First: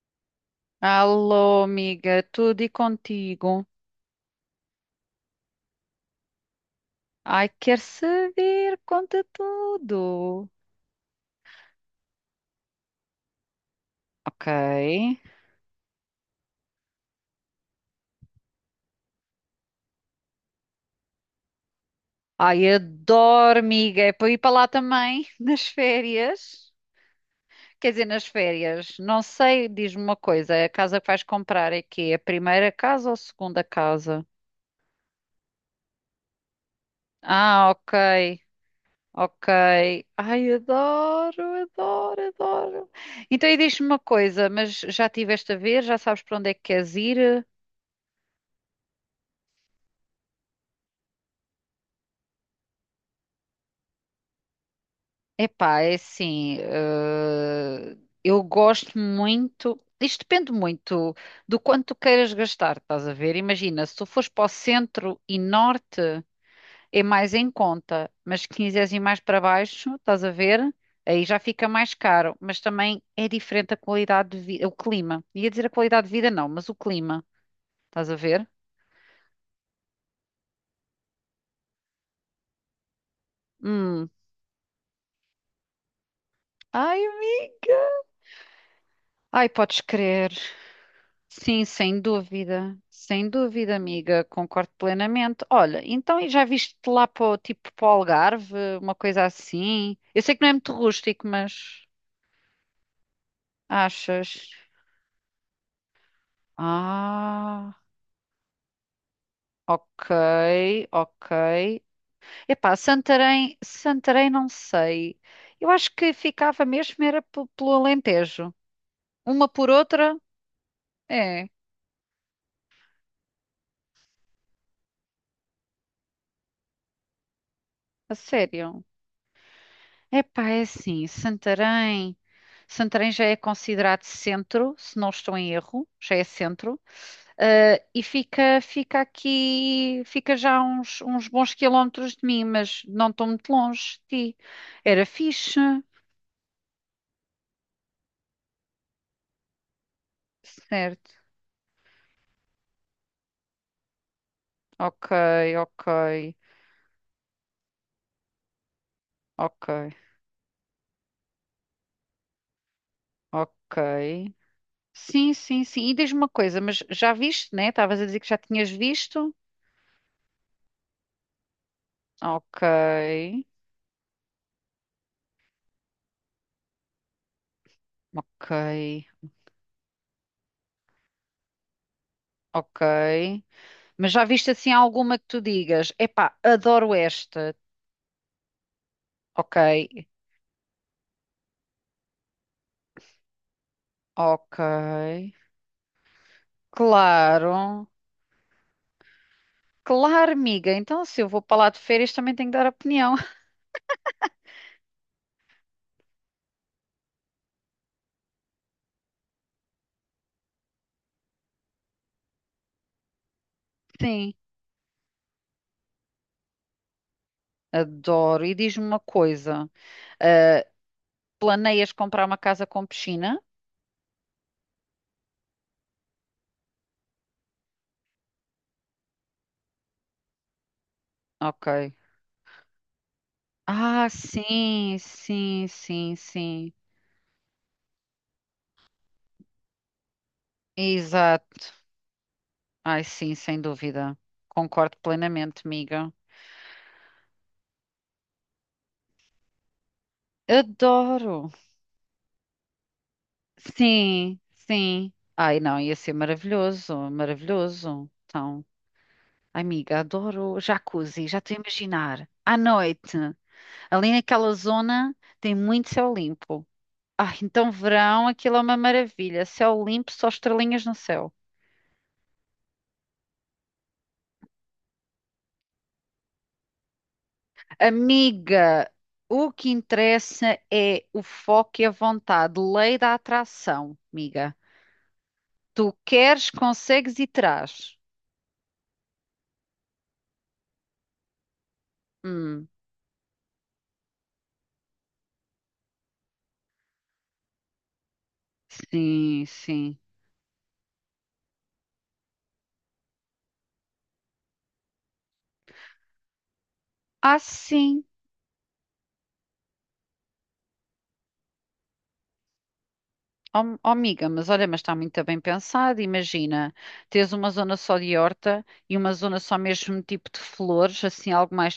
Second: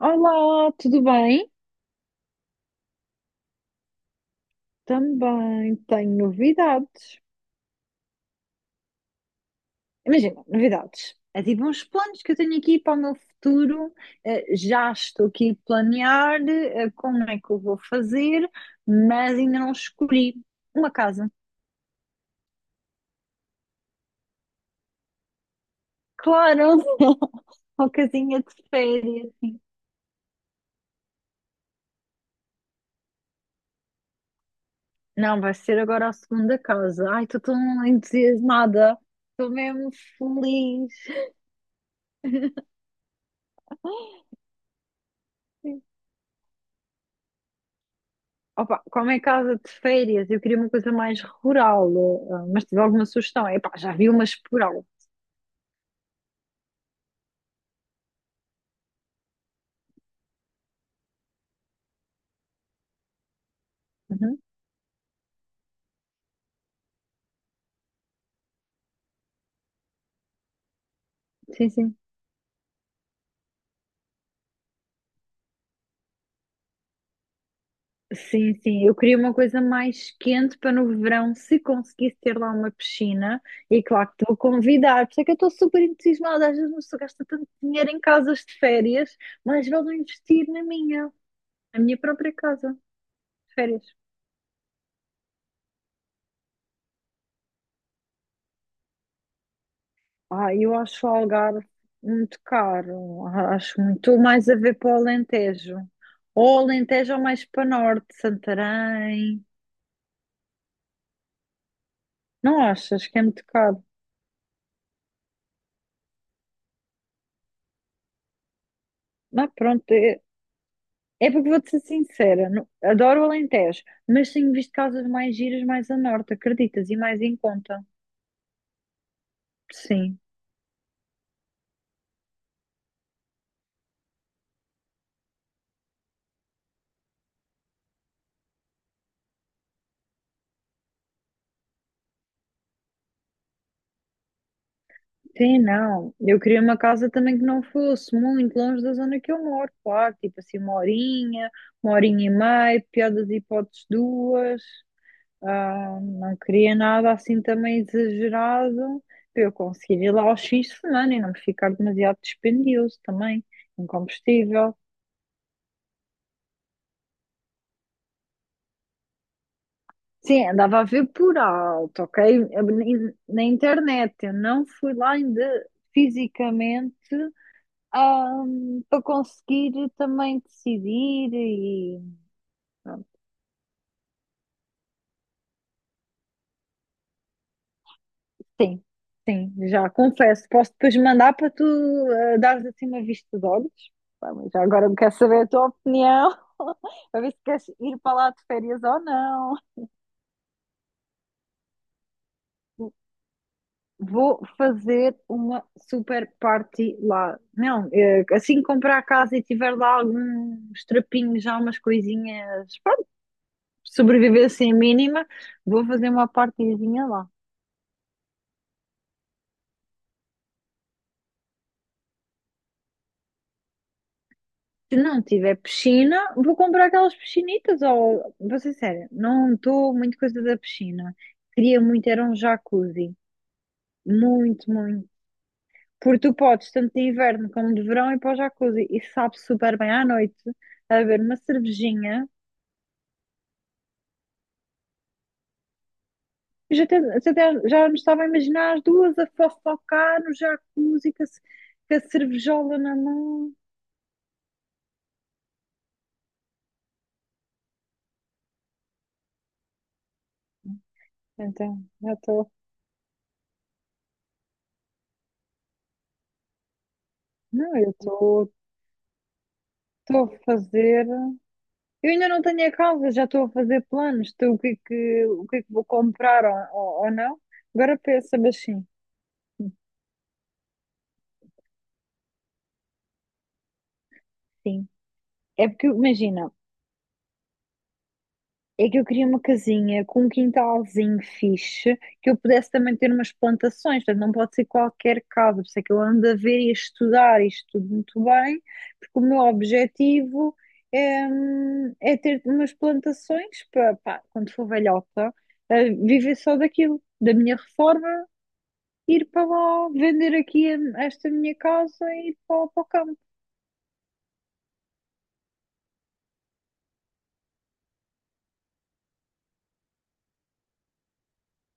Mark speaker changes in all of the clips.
Speaker 1: Olá, tudo bem?
Speaker 2: Alô, amiga, tudo e contigo?
Speaker 1: Também tenho novidades.
Speaker 2: Ai, quer saber? Conta
Speaker 1: Imagina,
Speaker 2: tudo.
Speaker 1: novidades. É tipo uns planos que eu tenho aqui para o meu futuro. Já
Speaker 2: Ok.
Speaker 1: estou aqui a planear, como é que eu vou fazer, mas ainda não escolhi uma casa.
Speaker 2: Ai, adoro, amiga. É para ir para lá também, nas férias.
Speaker 1: Claro, uma
Speaker 2: Quer dizer, nas
Speaker 1: casinha de
Speaker 2: férias. Não
Speaker 1: férias.
Speaker 2: sei, diz-me uma coisa. A casa que vais comprar é quê? A primeira casa ou a segunda casa?
Speaker 1: Não, vai ser agora a segunda casa. Ai, estou
Speaker 2: Ah,
Speaker 1: tão
Speaker 2: ok.
Speaker 1: entusiasmada.
Speaker 2: Ok.
Speaker 1: Estou mesmo
Speaker 2: Ai,
Speaker 1: feliz.
Speaker 2: adoro, adoro, adoro. Então, e diz-me uma coisa, mas já estiveste a ver? Já sabes para onde é que queres ir?
Speaker 1: Opa, como é casa de férias, eu queria uma coisa mais rural, mas tive alguma sugestão. Epá, já vi umas por alto.
Speaker 2: Epá, é assim, eu gosto muito, isto depende muito do quanto tu queiras gastar, estás a ver? Imagina, se tu fores
Speaker 1: Uhum.
Speaker 2: para o centro e norte, é mais em conta, mas se quiseres ir mais para baixo, estás a ver? Aí já fica
Speaker 1: Sim,
Speaker 2: mais
Speaker 1: sim.
Speaker 2: caro, mas também é diferente a qualidade de vida, o clima. Ia dizer a qualidade de vida, não, mas o clima, estás a ver?
Speaker 1: Sim, sim, eu queria uma coisa mais quente para no verão, se conseguisse ter lá uma piscina, e
Speaker 2: Hum.
Speaker 1: claro que estou a convidar, por isso é que eu estou super entusiasmada, às vezes uma pessoa
Speaker 2: Ai,
Speaker 1: gasta tanto
Speaker 2: amiga.
Speaker 1: dinheiro em casas de férias,
Speaker 2: Ai,
Speaker 1: mas
Speaker 2: podes
Speaker 1: vale não
Speaker 2: crer.
Speaker 1: investir
Speaker 2: Sim,
Speaker 1: na minha
Speaker 2: sem
Speaker 1: própria casa
Speaker 2: dúvida, sem
Speaker 1: de
Speaker 2: dúvida,
Speaker 1: férias.
Speaker 2: amiga, concordo plenamente. Olha, então e já viste lá para o tipo para o Algarve, uma coisa assim? Eu sei que não é
Speaker 1: Ah,
Speaker 2: muito
Speaker 1: eu acho o
Speaker 2: rústico,
Speaker 1: Algarve
Speaker 2: mas
Speaker 1: muito caro. Acho muito
Speaker 2: achas?
Speaker 1: mais a ver para o Alentejo. Ou Alentejo ou mais para
Speaker 2: Ah,
Speaker 1: norte, Santarém.
Speaker 2: ok, ok.
Speaker 1: Não
Speaker 2: Epá,
Speaker 1: achas que é muito
Speaker 2: Santarém,
Speaker 1: caro?
Speaker 2: Santarém não sei. Eu acho que ficava mesmo era pelo Alentejo. Uma
Speaker 1: Mas
Speaker 2: por
Speaker 1: pronto,
Speaker 2: outra?
Speaker 1: é, é
Speaker 2: É,
Speaker 1: porque vou-te ser sincera. Não- adoro o Alentejo, mas tenho visto casas mais giras mais a norte, acreditas? E mais em conta.
Speaker 2: a sério.
Speaker 1: Sim.
Speaker 2: Epá, é assim, Santarém. Santarém já é considerado centro, se não estou em erro, já é centro. E fica, fica aqui, fica já uns, uns bons quilómetros de mim, mas não estou muito longe de ti. Era fixe,
Speaker 1: Sim, não. Eu queria uma casa também que não fosse muito longe da zona que eu moro, claro. Tipo assim,
Speaker 2: certo?
Speaker 1: uma horinha e meia, pior das hipóteses, duas.
Speaker 2: Ok, ok,
Speaker 1: Ah, não queria nada assim também exagerado para eu
Speaker 2: ok,
Speaker 1: conseguir ir lá aos fins de semana e não me ficar demasiado dispendioso também,
Speaker 2: ok.
Speaker 1: em combustível.
Speaker 2: Sim, sim, sim. E diz-me uma coisa, mas já viste, né? Estavas a dizer que já tinhas visto?
Speaker 1: Sim, andava a ver por alto, ok?
Speaker 2: Ok,
Speaker 1: Eu nem- na internet, eu não fui lá ainda fisicamente, ah,
Speaker 2: ok,
Speaker 1: para conseguir também decidir e
Speaker 2: ok. Mas já viste assim alguma que tu digas, epá, adoro esta.
Speaker 1: sim, sim,
Speaker 2: Ok,
Speaker 1: já confesso. Posso depois mandar para tu dares assim uma vista de olhos? Pá, mas
Speaker 2: ok.
Speaker 1: já agora me quero saber a tua opinião, para ver se queres
Speaker 2: Claro.
Speaker 1: ir para lá de férias ou não.
Speaker 2: Claro, amiga. Então, se eu vou para lá de férias, também tenho que dar opinião.
Speaker 1: Vou fazer uma super party lá. Não, assim que comprar a casa e tiver lá alguns trapinhos, já umas coisinhas, pronto,
Speaker 2: Sim,
Speaker 1: sobreviver assim a mínima, vou fazer uma partyzinha lá.
Speaker 2: adoro. E diz-me uma coisa. Ah, planeias comprar uma casa com piscina?
Speaker 1: Se não tiver piscina, vou comprar aquelas piscinitas. Ou, vou ser séria, não estou muito coisa da piscina. Queria
Speaker 2: Ok.
Speaker 1: muito, era um jacuzzi.
Speaker 2: Ah,
Speaker 1: Muito,
Speaker 2: sim,
Speaker 1: muito.
Speaker 2: sim, sim,
Speaker 1: Porque tu podes,
Speaker 2: sim.
Speaker 1: tanto de inverno como de verão, ir para o jacuzzi. E sabe super bem à noite, a beber uma
Speaker 2: Exato.
Speaker 1: cervejinha.
Speaker 2: Ai, sim, sem dúvida. Concordo plenamente, amiga.
Speaker 1: Eu já, até, já até- já me estava a imaginar as duas a fofocar no jacuzzi com a,
Speaker 2: Adoro.
Speaker 1: ce- com a cervejola na mão.
Speaker 2: Sim, sim. Ai, não, ia ser maravilhoso, maravilhoso. Então, amiga, adoro jacuzzi, já estou a
Speaker 1: Então, já
Speaker 2: imaginar.
Speaker 1: estou.
Speaker 2: À noite, ali naquela zona tem muito céu limpo. Ah, então
Speaker 1: Não, eu
Speaker 2: verão,
Speaker 1: estou
Speaker 2: aquilo é uma maravilha. Céu limpo, só
Speaker 1: a
Speaker 2: estrelinhas no
Speaker 1: fazer.
Speaker 2: céu.
Speaker 1: Eu ainda não tenho a casa, já estou a fazer planos de o que é que, o que é que vou comprar ou não. Agora pensa, mas sim,
Speaker 2: Amiga, o que interessa é o foco e a vontade. Lei da atração, amiga.
Speaker 1: sim. É
Speaker 2: Tu
Speaker 1: porque,
Speaker 2: queres,
Speaker 1: imagina,
Speaker 2: consegues e terás.
Speaker 1: é que eu queria uma casinha com um quintalzinho fixe, que eu
Speaker 2: Hum,
Speaker 1: pudesse também ter umas plantações, portanto não pode ser qualquer casa, por isso é que eu ando a ver e a estudar isto tudo muito bem, porque o meu
Speaker 2: sim, sim.
Speaker 1: objetivo é, é ter umas plantações para, pá, quando for velhota, viver só daquilo, da
Speaker 2: Ah,
Speaker 1: minha
Speaker 2: sim.
Speaker 1: reforma ir para lá, vender aqui a- esta minha casa e ir para, para o campo.
Speaker 2: Ó, oh, amiga, mas olha, mas está muito bem pensado. Imagina, tens uma zona só de horta e uma zona só mesmo tipo de flores, assim, algo mais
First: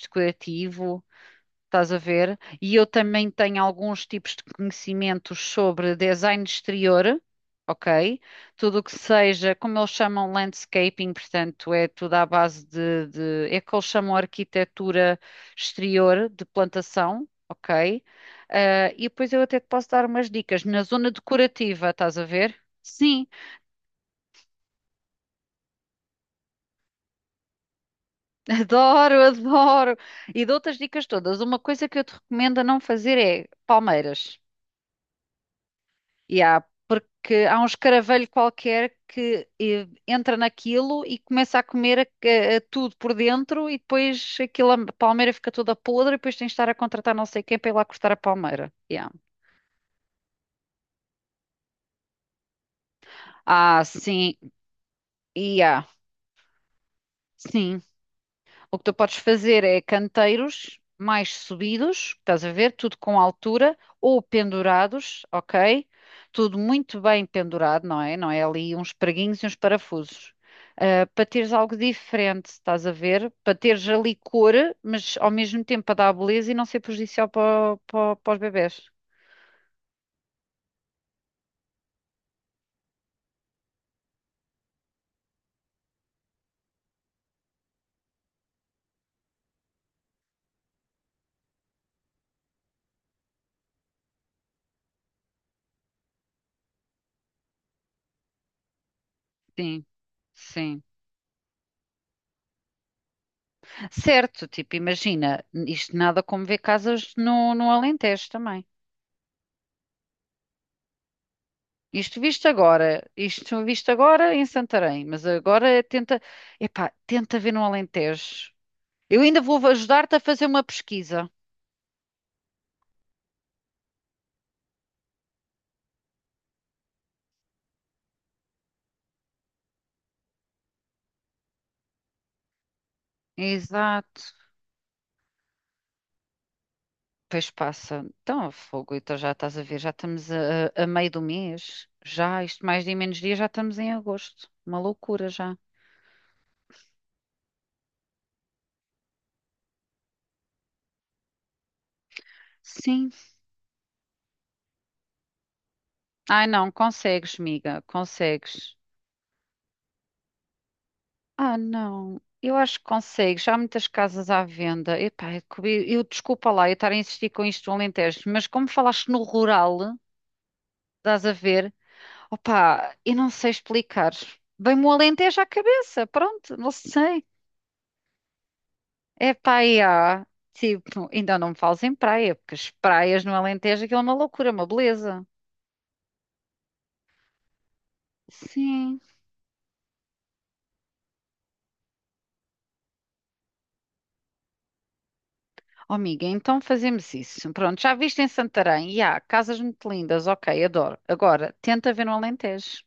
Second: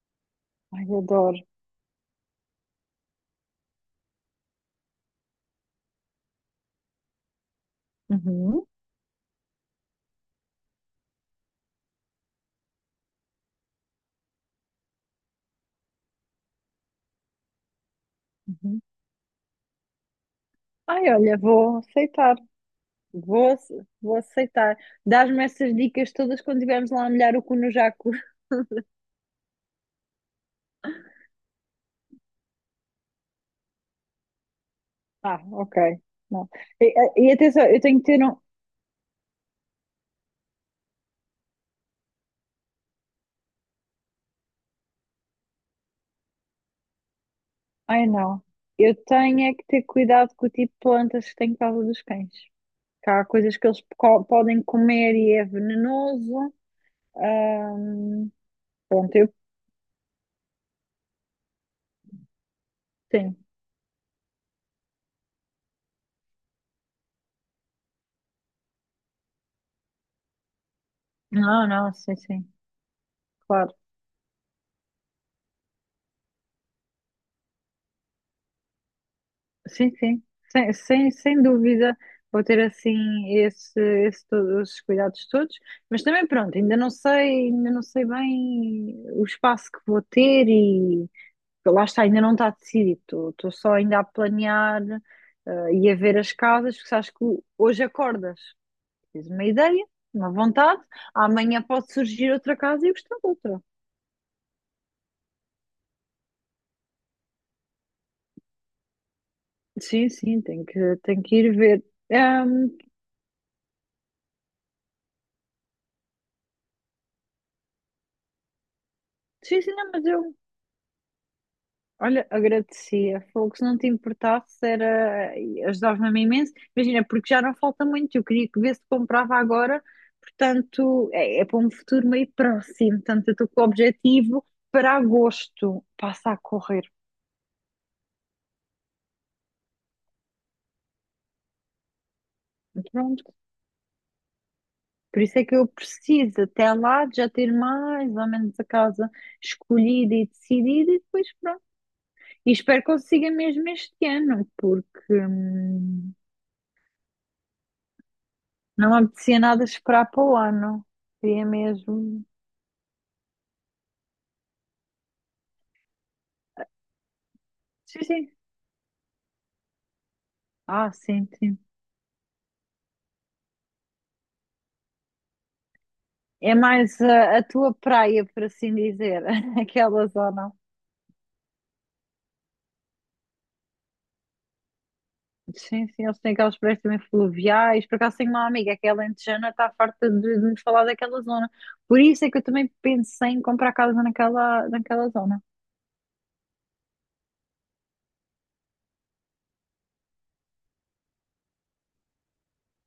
Speaker 1: Ai,
Speaker 2: decorativo.
Speaker 1: adoro.
Speaker 2: Estás a ver? E eu também tenho alguns tipos de conhecimentos sobre design de exterior, ok?
Speaker 1: Uhum,
Speaker 2: Tudo o que seja, como eles chamam landscaping, portanto, é tudo à base é que eles chamam arquitetura exterior de plantação, ok?
Speaker 1: uhum.
Speaker 2: Ah, e depois eu até te posso dar umas dicas na
Speaker 1: Ai,
Speaker 2: zona
Speaker 1: olha, vou
Speaker 2: decorativa, estás a
Speaker 1: aceitar.
Speaker 2: ver? Sim,
Speaker 1: Vou, ace- vou aceitar. Dás-me essas dicas todas quando estivermos lá a molhar o cu no jaco.
Speaker 2: adoro, adoro. E dou outras dicas todas. Uma coisa que eu te recomendo a não fazer é palmeiras.
Speaker 1: Ah, ok. Não.
Speaker 2: Yeah,
Speaker 1: E, e-
Speaker 2: porque há um
Speaker 1: atenção, eu tenho que ter
Speaker 2: escaravelho
Speaker 1: um.
Speaker 2: qualquer que entra naquilo e começa a comer a tudo por dentro e depois aquilo, a palmeira fica toda podre e depois tens de estar a contratar não sei quem para ir lá
Speaker 1: Ai,
Speaker 2: cortar a
Speaker 1: não.
Speaker 2: palmeira.
Speaker 1: Eu
Speaker 2: Yeah.
Speaker 1: tenho é que ter cuidado com o tipo de plantas que tem em casa dos cães. Que há coisas que eles
Speaker 2: Ah,
Speaker 1: co-
Speaker 2: sim.
Speaker 1: podem comer e é
Speaker 2: Yeah.
Speaker 1: venenoso. Ah,
Speaker 2: Sim. O que tu podes
Speaker 1: pronto, eu.
Speaker 2: fazer é canteiros mais subidos, estás a ver? Tudo com
Speaker 1: Sim.
Speaker 2: altura ou pendurados, ok? Tudo muito bem pendurado, não é? Não é ali uns preguinhos e uns parafusos. Ah, para teres
Speaker 1: Não,
Speaker 2: algo
Speaker 1: não, sim,
Speaker 2: diferente,
Speaker 1: sim.
Speaker 2: estás a ver? Para
Speaker 1: Claro.
Speaker 2: teres ali cor, mas ao mesmo tempo para dar beleza e não ser prejudicial para os bebés.
Speaker 1: Sim, sim, sem, sem, sem dúvida vou ter assim esse, esse, todos, esses cuidados todos, mas também pronto, ainda não sei bem o espaço que vou ter e lá está, ainda não está decidido, estou só ainda a planear e a ver as casas, porque sabes que hoje acordas, tens uma
Speaker 2: Sim,
Speaker 1: ideia, uma vontade,
Speaker 2: sim.
Speaker 1: amanhã pode surgir outra casa e eu gostar de outra.
Speaker 2: Certo, tipo, imagina, isto nada como ver casas no Alentejo também.
Speaker 1: Sim, sim, tenho que ir ver. Ahm,
Speaker 2: Isto visto agora em Santarém, mas agora tenta, epá, tenta ver no Alentejo. Eu ainda vou
Speaker 1: sim, sim, não, mas
Speaker 2: ajudar-te a
Speaker 1: eu
Speaker 2: fazer uma pesquisa.
Speaker 1: olha, agradecia. Falou que se não te importasse, era... ajudava-me imenso. Imagina, porque já não falta muito. Eu queria que vê-se comprava agora, portanto, é, é para um futuro meio próximo. Portanto, eu estou com o
Speaker 2: Exato.
Speaker 1: objetivo para agosto. Passa a correr.
Speaker 2: Pois passa. Então, fogo, então já estás a ver, já estamos a meio do mês. Já, isto mais de menos
Speaker 1: Pronto.
Speaker 2: dia, já estamos em agosto. Uma
Speaker 1: Por
Speaker 2: loucura
Speaker 1: isso é
Speaker 2: já.
Speaker 1: que eu preciso, até lá, de já ter mais ou menos a casa escolhida e decidida, e depois pronto. E espero que
Speaker 2: Sim.
Speaker 1: consiga mesmo este ano, porque
Speaker 2: Ai não, consegues, miga, consegues.
Speaker 1: não me apetecia nada esperar para o ano. Queria
Speaker 2: Ah, não.
Speaker 1: mesmo.
Speaker 2: Eu acho que consegue. Já há muitas casas à venda. Epá, desculpa lá eu estar a insistir com isto no
Speaker 1: Sim,
Speaker 2: Alentejo,
Speaker 1: sim.
Speaker 2: mas como falaste no rural,
Speaker 1: Ah,
Speaker 2: estás
Speaker 1: sim,
Speaker 2: a
Speaker 1: sim.
Speaker 2: ver? Opá, eu não sei explicar. Vem-me o Alentejo à cabeça.
Speaker 1: É
Speaker 2: Pronto, não
Speaker 1: mais
Speaker 2: sei.
Speaker 1: a, tua praia, por assim dizer,
Speaker 2: É
Speaker 1: aquela
Speaker 2: praia.
Speaker 1: zona.
Speaker 2: Tipo, ainda não me fales em praia, porque as praias no Alentejo aquilo é uma loucura, uma beleza.
Speaker 1: Sim, sim, eles têm aquelas praias também fluviais. Por acaso tenho uma amiga que é
Speaker 2: Sim.
Speaker 1: alentejana, está farta de me falar daquela zona. Por isso é que eu também pensei em comprar casa naquela, naquela zona.
Speaker 2: Oh, amiga, então fazemos isso. Pronto, já viste em Santarém? E há casas muito lindas, ok, adoro. Agora, tenta ver no Alentejo.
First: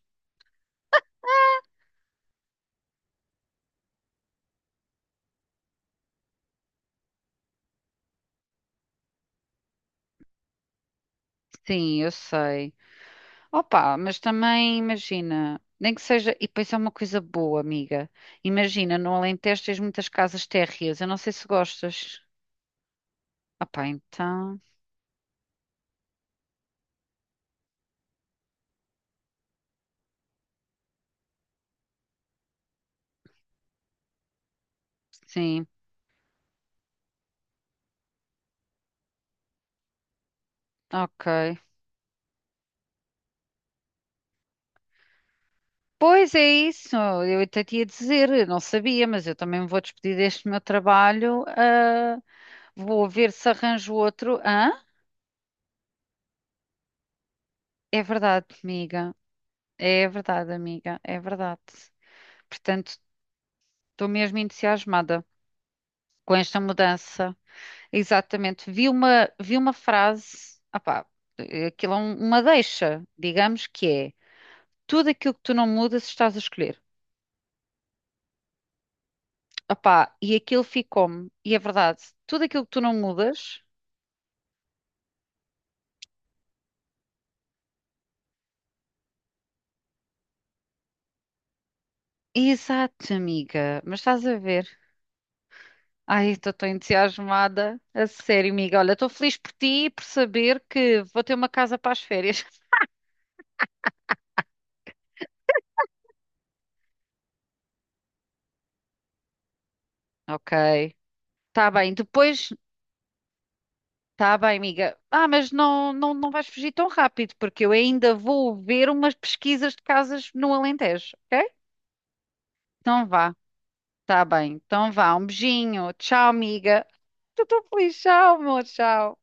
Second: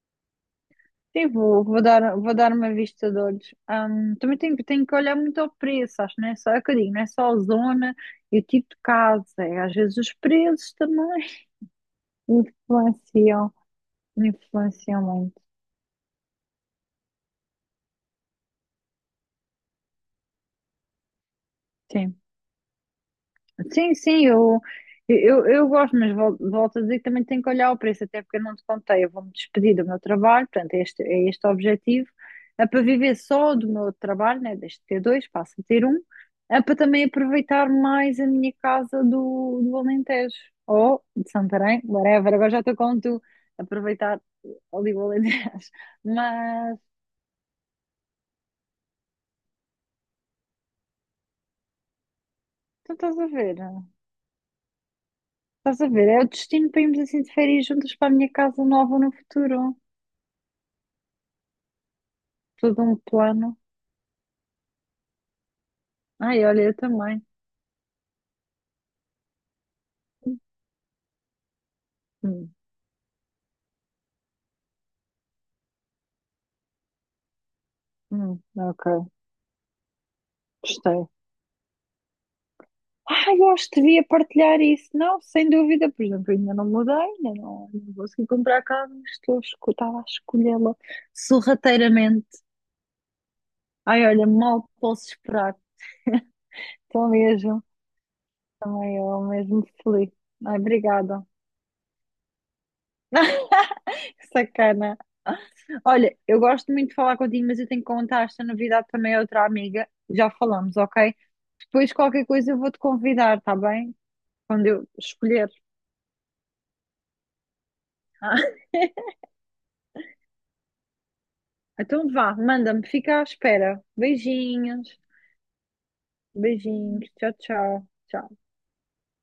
Speaker 1: Sim, vou, vou dar uma vista de olhos. Também tenho, tenho que olhar muito ao preço, acho, não é só, é o que eu digo, não é só a zona e o tipo de casa, é, às vezes os preços também
Speaker 2: Sim, eu sei.
Speaker 1: influenciam,
Speaker 2: Opa, mas também
Speaker 1: influenciam muito.
Speaker 2: imagina, nem que seja, e depois é uma coisa boa, amiga. Imagina, no Alentejo tens muitas casas térreas, eu não sei se
Speaker 1: Sim.
Speaker 2: gostas. Opa,
Speaker 1: Sim, sim,
Speaker 2: então,
Speaker 1: eu gosto, mas vol- volto, a dizer que também tenho que olhar o preço, até porque eu não te contei, eu vou-me despedir do meu trabalho, portanto, é este o objetivo, é para viver só do meu trabalho, né, deixo de ter dois, passo a
Speaker 2: sim,
Speaker 1: ter um, é para também aproveitar mais a minha casa do, do Alentejo, ou de
Speaker 2: ok.
Speaker 1: Santarém, whatever, agora já estou com tu, aproveitar ali o Alentejo,
Speaker 2: Pois é
Speaker 1: mas...
Speaker 2: isso, eu até te ia dizer, eu não sabia, mas eu também me vou despedir deste meu trabalho. Ah,
Speaker 1: Tu
Speaker 2: vou ver se arranjo outro. Hã?
Speaker 1: estás a ver, é o destino para irmos assim de férias juntas
Speaker 2: É
Speaker 1: para a minha
Speaker 2: verdade,
Speaker 1: casa nova no
Speaker 2: amiga.
Speaker 1: futuro.
Speaker 2: É verdade, amiga. É verdade.
Speaker 1: Todo
Speaker 2: Portanto,
Speaker 1: um plano.
Speaker 2: estou mesmo entusiasmada com
Speaker 1: Ai,
Speaker 2: esta
Speaker 1: olha, eu também.
Speaker 2: mudança. Exatamente. Vi uma frase, opá, aquilo é uma
Speaker 1: Hum,
Speaker 2: deixa, digamos que é tudo aquilo que tu não mudas estás a escolher.
Speaker 1: ok,
Speaker 2: Opá, e aquilo
Speaker 1: gostei.
Speaker 2: ficou-me, e é verdade, tudo aquilo que tu não
Speaker 1: Ah, eu
Speaker 2: mudas,
Speaker 1: acho que devia partilhar isso. Não, sem dúvida. Por exemplo, eu ainda não mudei, ainda não, não consegui comprar casa, mas estou a esco- estava a escolhê-la sorrateiramente.
Speaker 2: exato, amiga, mas
Speaker 1: Ai,
Speaker 2: estás
Speaker 1: olha,
Speaker 2: a
Speaker 1: mal
Speaker 2: ver.
Speaker 1: posso esperar.
Speaker 2: Ai, estou tão
Speaker 1: Estou mesmo,
Speaker 2: entusiasmada. A sério, amiga. Olha,
Speaker 1: também
Speaker 2: estou
Speaker 1: eu
Speaker 2: feliz por
Speaker 1: mesmo
Speaker 2: ti e por
Speaker 1: feliz. Ai,
Speaker 2: saber que vou
Speaker 1: obrigada.
Speaker 2: ter uma casa para as férias.
Speaker 1: Sacana. Olha, eu gosto muito de falar contigo, mas eu tenho que contar esta novidade também a outra amiga. Já falamos,
Speaker 2: Ok,
Speaker 1: ok?
Speaker 2: está
Speaker 1: Depois
Speaker 2: bem.
Speaker 1: qualquer
Speaker 2: Depois
Speaker 1: coisa eu vou-te convidar, tá bem?
Speaker 2: tá bem,
Speaker 1: Quando eu
Speaker 2: amiga. Ah,
Speaker 1: escolher.
Speaker 2: mas não, não, não vais fugir tão rápido, porque eu ainda
Speaker 1: Ah,
Speaker 2: vou ver umas pesquisas de casas no Alentejo, ok?
Speaker 1: então vá, manda-me,
Speaker 2: Então
Speaker 1: fica à
Speaker 2: vá,
Speaker 1: espera.
Speaker 2: tá bem. Então
Speaker 1: Beijinhos,
Speaker 2: vá, um beijinho. Tchau, amiga.
Speaker 1: beijinhos, tchau,
Speaker 2: Estou tão
Speaker 1: tchau,
Speaker 2: feliz.
Speaker 1: tchau.
Speaker 2: Tchau, amor. Tchau.